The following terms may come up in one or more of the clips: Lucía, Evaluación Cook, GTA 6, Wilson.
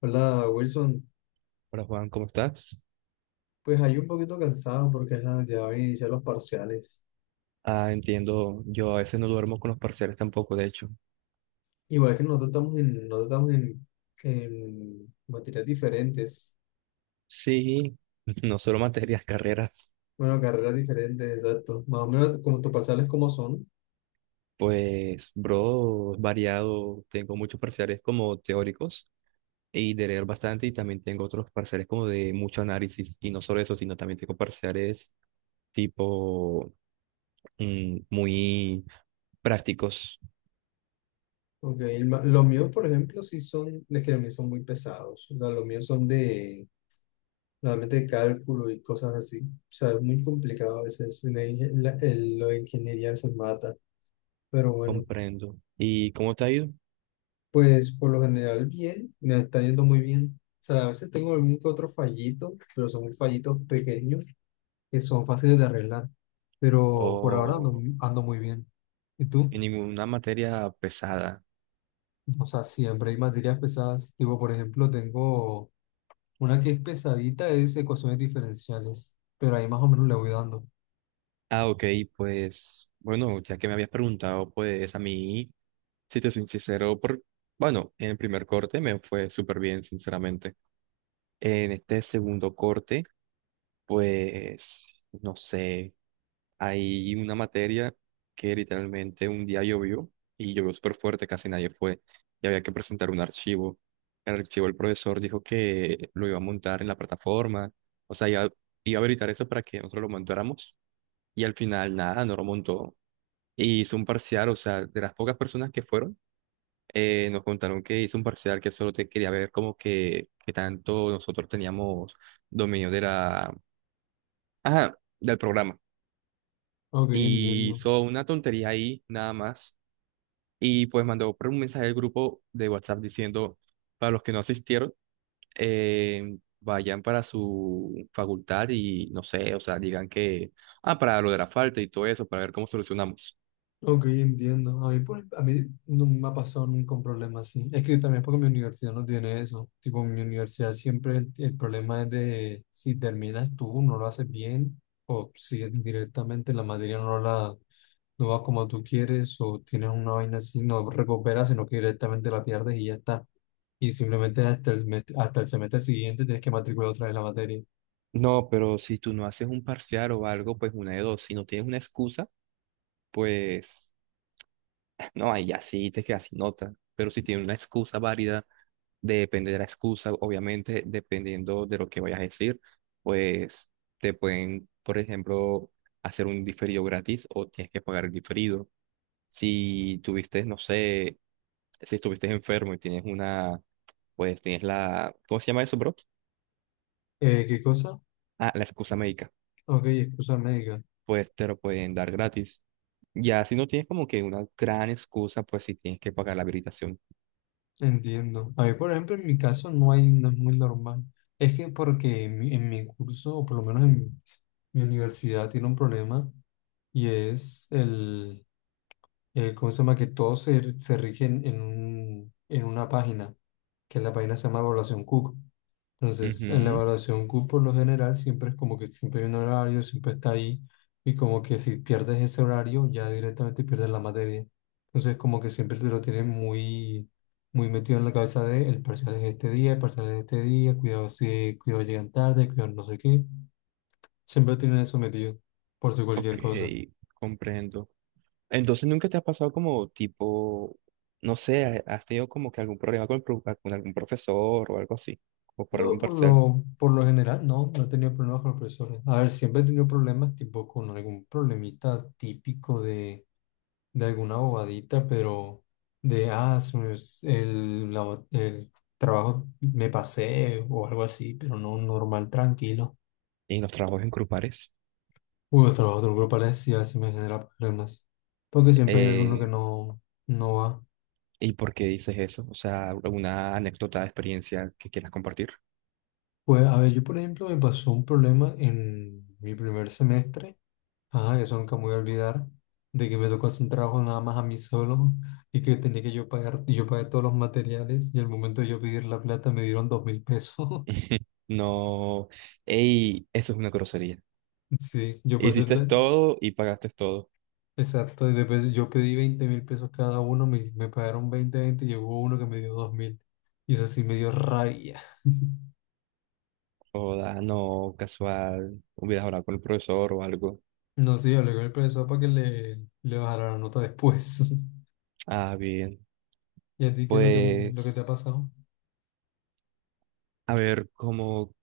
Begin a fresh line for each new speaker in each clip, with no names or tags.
Hola Wilson,
Hola Juan, ¿cómo estás?
pues ahí un poquito cansado porque ajá, ya van a iniciar los parciales.
Ah, entiendo, yo a veces no duermo con los parciales tampoco, de hecho.
Igual que nosotros estamos en, en materias diferentes,
Sí, no solo materias, carreras.
bueno, carreras diferentes, exacto. Más o menos como tus parciales como son,
Pues, bro, variado, tengo muchos parciales como teóricos y de leer bastante y también tengo otros parciales como de mucho análisis y no solo eso, sino también tengo parciales tipo muy prácticos,
porque los míos, por ejemplo, sí son, les que los míos son muy pesados. O sea, los míos son de, normalmente cálculo y cosas así. O sea, es muy complicado a veces. La inge- la- el- Lo de ingeniería se mata, pero bueno.
comprendo. ¿Y cómo te ha ido?
Pues por lo general bien, me está yendo muy bien. O sea, a veces tengo algún que otro fallito, pero son fallitos pequeños que son fáciles de arreglar. Pero por ahora ando,
¿O
ando muy bien. ¿Y tú?
en ninguna materia pesada?
O sea, siempre hay materias pesadas. Tipo, por ejemplo, tengo una que es pesadita, es ecuaciones diferenciales, pero ahí más o menos le voy dando.
Ah, ok, pues bueno, ya que me habías preguntado, pues a mí, si te soy sincero, por, bueno, en el primer corte me fue súper bien, sinceramente. En este segundo corte, pues, no sé, hay una materia que literalmente un día llovió y llovió súper fuerte, casi nadie fue y había que presentar un archivo. El archivo el profesor dijo que lo iba a montar en la plataforma, o sea, iba a habilitar eso para que nosotros lo montáramos y al final nada, no lo montó. Y hizo un parcial, o sea, de las pocas personas que fueron, nos contaron que hizo un parcial que solo te quería ver como que tanto nosotros teníamos dominio de la, ajá, del programa.
Ok,
Y
entiendo.
hizo una tontería ahí, nada más. Y pues mandó por un mensaje al grupo de WhatsApp diciendo, para los que no asistieron, vayan para su facultad y no sé, o sea, digan que, ah, para lo de la falta y todo eso, para ver cómo solucionamos.
Ok, entiendo. A mí, a mí no me ha pasado nunca un problema así. Es que también es porque mi universidad no tiene eso. Tipo, mi universidad siempre el problema es de si terminas tú, no lo haces bien, o si directamente la materia no va como tú quieres, o tienes una vaina así, no recuperas, sino que directamente la pierdes y ya está. Y simplemente hasta hasta el semestre siguiente tienes que matricular otra vez la materia.
No, pero si tú no haces un parcial o algo, pues una de dos. Si no tienes una excusa, pues no, ahí ya sí te quedas sin nota. Pero si tienes una excusa válida, depende de la excusa, obviamente, dependiendo de lo que vayas a decir, pues te pueden, por ejemplo, hacer un diferido gratis o tienes que pagar el diferido. Si tuviste, no sé, si estuviste enfermo y tienes una, pues tienes la, ¿cómo se llama eso, bro?
¿Qué cosa?
Ah, la excusa médica.
Ok, excusa médica.
Pues te lo pueden dar gratis. Ya si no tienes como que una gran excusa, pues si tienes que pagar la habilitación.
Entiendo. A mí, por ejemplo, en mi caso no hay, no es muy normal. Es que porque en mi curso, o por lo menos en mi, mi universidad, tiene un problema y es el, ¿cómo se llama? Que todos se, se rigen en un, en una página, que la página se llama Evaluación Cook. Entonces, en la
Ujú.
evaluación Q por lo general siempre es como que siempre hay un horario, siempre está ahí, y como que si pierdes ese horario, ya directamente pierdes la materia. Entonces, como que siempre te lo tienen muy, muy metido en la cabeza de el parcial es este día, el parcial es este día, cuidado si, cuidado llegan tarde, cuidado no sé qué. Siempre tienen eso metido, por si
Ok,
cualquier cosa.
comprendo. Entonces, ¿nunca te ha pasado como tipo, no sé, has tenido como que algún problema con, el pro- con algún profesor o algo así, o por
No,
algún parcial
por lo general, no, no he tenido problemas con los profesores. A ver, siempre he tenido problemas tipo con algún problemita típico de alguna bobadita, pero de, ah, se me es- el, la- el trabajo me pasé o algo así, pero no normal, tranquilo.
en los trabajos en grupales?
Uy, los trabajos del grupo sí así me genera problemas, porque siempre hay alguno
Eh,
que no, no va.
¿Y por qué dices eso? O sea, alguna anécdota de experiencia que quieras compartir.
Pues, a ver, yo por ejemplo me pasó un problema en mi primer semestre. Ajá, eso nunca me voy a olvidar, de que me tocó hacer un trabajo nada más a mí solo y que tenía que yo pagar, y yo pagué todos los materiales y al momento de yo pedir la plata me dieron 2.000 pesos.
No, ey, eso es una grosería.
Sí, yo pasé el...
Hiciste
de-
todo y pagaste todo.
Exacto, y después yo pedí 20.000 pesos cada uno, me pagaron 20, 20 y llegó uno que me dio 2.000. Y eso sí me dio rabia.
Joda, no, casual. Hubieras hablado con el profesor o algo.
No, sí, hablé con el profesor para que le bajara la nota después.
Ah, bien.
¿Y a ti qué es lo que te ha
Pues,
pasado?
a ver, como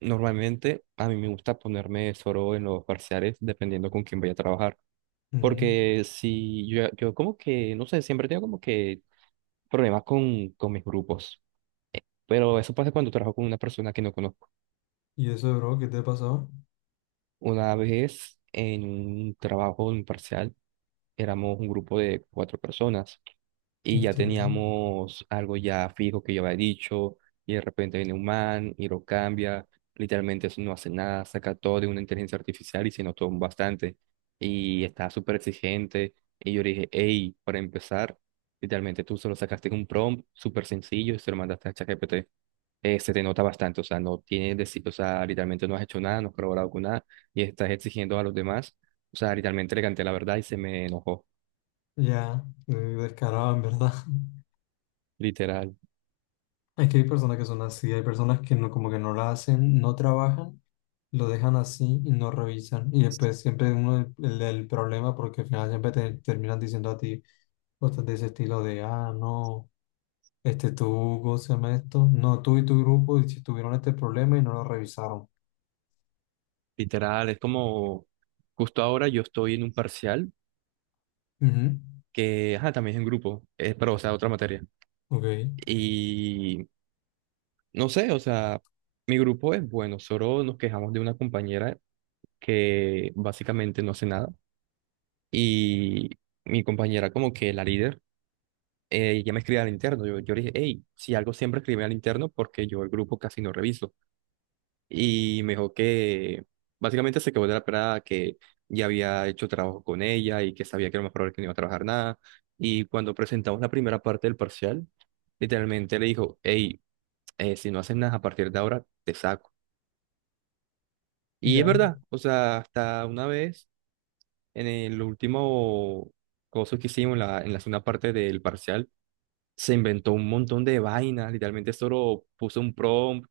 normalmente a mí me gusta ponerme solo en los parciales dependiendo con quién voy a trabajar.
Ujú.
Porque si yo como que, no sé, siempre tengo como que problemas con mis grupos. Eh, Pero eso pasa cuando trabajo con una persona que no conozco.
¿Y eso, bro, qué te ha pasado?
Una vez en un trabajo, en un parcial, éramos un grupo de cuatro personas, y ya
Entiendo.
teníamos algo ya fijo que yo había dicho, y de repente viene un man y lo cambia, literalmente eso no hace nada, saca todo de una inteligencia artificial y se notó bastante, y está súper exigente, y yo le dije, hey, para empezar, literalmente tú solo sacaste un prompt súper sencillo y se lo mandaste a ChatGPT. Se te nota bastante, o sea, no tienes, deci- o sea, literalmente no has hecho nada, no has colaborado con nada, y estás exigiendo a los demás, o sea, literalmente le canté la verdad y se me enojó,
Ya, descarado en verdad.
literal.
Es que hay personas que son así, hay personas que no, como que no la hacen, no trabajan, lo dejan así y no revisan. Y después siempre uno el problema porque al final siempre te terminan diciendo a ti cosas de ese estilo de, ah, no, este tú, ¿cómo se llama esto? No, tú y tu grupo y si tuvieron este problema y no lo revisaron.
Literal, es como justo ahora yo estoy en un parcial
Ujú,
que, ajá, también es en grupo, es, pero o sea, otra materia.
Ok,
Y no sé, o sea, mi grupo es bueno, solo nos quejamos de una compañera que básicamente no hace nada. Y mi compañera como que la líder, ella me escribe al interno, yo le dije, hey, si algo siempre escribe al interno porque yo el grupo casi no reviso. Y me dijo que básicamente se quedó de la pelada que ya había hecho trabajo con ella y que sabía que era lo más probable que no iba a trabajar nada. Y cuando presentamos la primera parte del parcial, literalmente le dijo, hey, si no haces nada a partir de ahora, te saco. Y es
ya.
verdad, o sea, hasta una vez en el último coso que hicimos, en la segunda parte del parcial, se inventó un montón de vainas, literalmente solo puso un prompt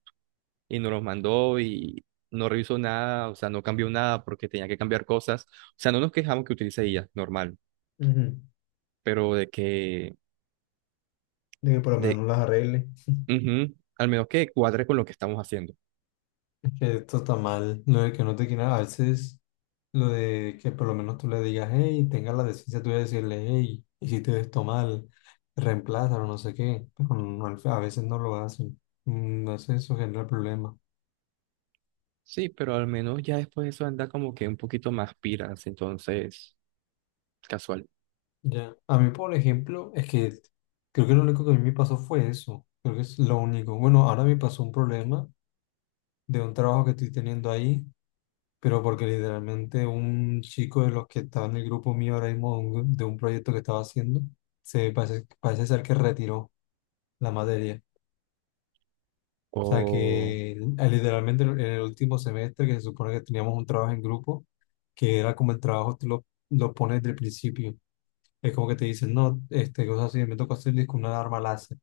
y nos los mandó y no revisó nada, o sea, no cambió nada porque tenía que cambiar cosas. O sea, no nos quejamos que utilice IA, normal,
Ujú.
pero
De que por lo menos no
de,
las arregle.
ujú, al menos que cuadre con lo que estamos haciendo.
Es que esto está mal, no de que no te quieran a veces. Lo de que por lo menos tú le digas, hey, tenga la decencia tú de decirle, hey, hiciste esto mal, reemplázalo, no sé qué, pero no, a veces no lo hacen. Mm, no sé, eso genera problemas.
Sí, pero al menos ya después de eso anda como que un poquito más piras, entonces, casual.
Ya. A mí, por ejemplo, es que creo que lo único que a mí me pasó fue eso. Creo que es lo único. Bueno, ahora me pasó un problema de un trabajo que estoy teniendo ahí, pero porque literalmente un chico de los que estaba en el grupo mío ahora mismo, de un proyecto que estaba haciendo, se parece, parece ser que retiró la materia. O sea
Oh,
que ah, literalmente en el último semestre que se supone que teníamos un trabajo en grupo, que era como el trabajo tú lo pones desde el principio. Es como que te dicen, no, este, cosas así, me tocó hacer con una alarma láser.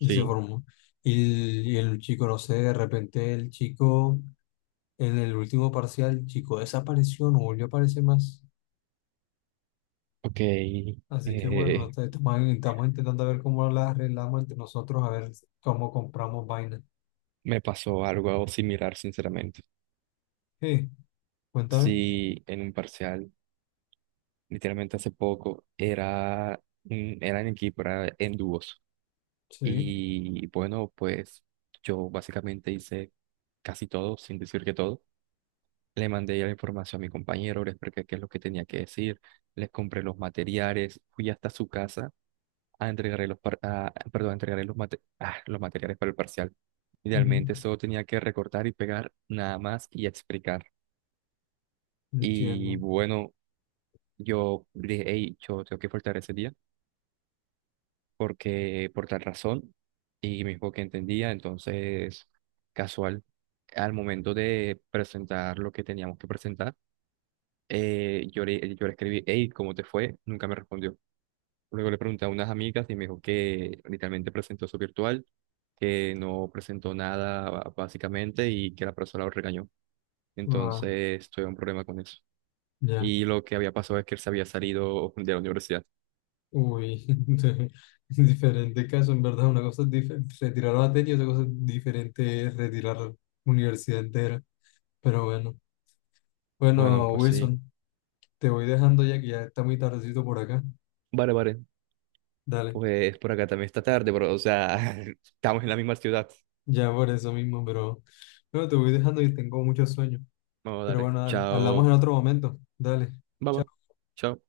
Y se formó. Y el chico, no sé, de repente el chico, en el último parcial, el chico desapareció, no volvió a aparecer más.
ok.
Así que bueno, no
eh,
te- estamos, estamos intentando ver cómo las arreglamos entre nosotros, a ver cómo compramos vainas.
Me pasó algo similar, sinceramente.
Sí, cuéntame.
Sí, en un parcial, literalmente hace poco, era, era en equipo, era en dúos.
Sí,
Y bueno, pues yo básicamente hice casi todo, sin decir que todo. Le mandé ya la información a mi compañero, le expliqué qué es lo que tenía que decir, les compré los materiales, fui hasta su casa a entregarle los, par- a- perdón, a entregarle los, mate- ah, los materiales para el parcial.
ujú,
Idealmente solo tenía que recortar y pegar nada más y explicar. Y
entiendo.
bueno, yo le dije, hey, yo tengo que faltar ese día porque por tal razón y mismo que entendía, entonces casual, al momento de presentar lo que teníamos que presentar, yo le escribí, hey, ¿cómo te fue? Nunca me respondió. Luego le pregunté a unas amigas y me dijo que literalmente presentó su virtual, que no presentó nada básicamente y que la profesora lo regañó.
Ah,
Entonces tuve un problema con eso.
ya.
Y lo que había pasado es que él se había salido de la universidad.
Uy, diferente caso, en verdad. Una cosa es retirar materia, otra cosa es diferente es retirar universidad entera. Pero bueno.
Bueno,
Bueno,
pues sí.
Wilson, te voy dejando ya que ya está muy tardecito por acá.
Vale, vale.
Dale,
Pues por acá también está tarde, bro. O sea, estamos en la misma ciudad.
ya por eso mismo, pero bueno, te voy dejando y tengo mucho sueño.
Vamos a
Pero
darle.
bueno, dale, hablamos en
Chao.
otro momento. Dale.
Baba.
Chao.
Chao.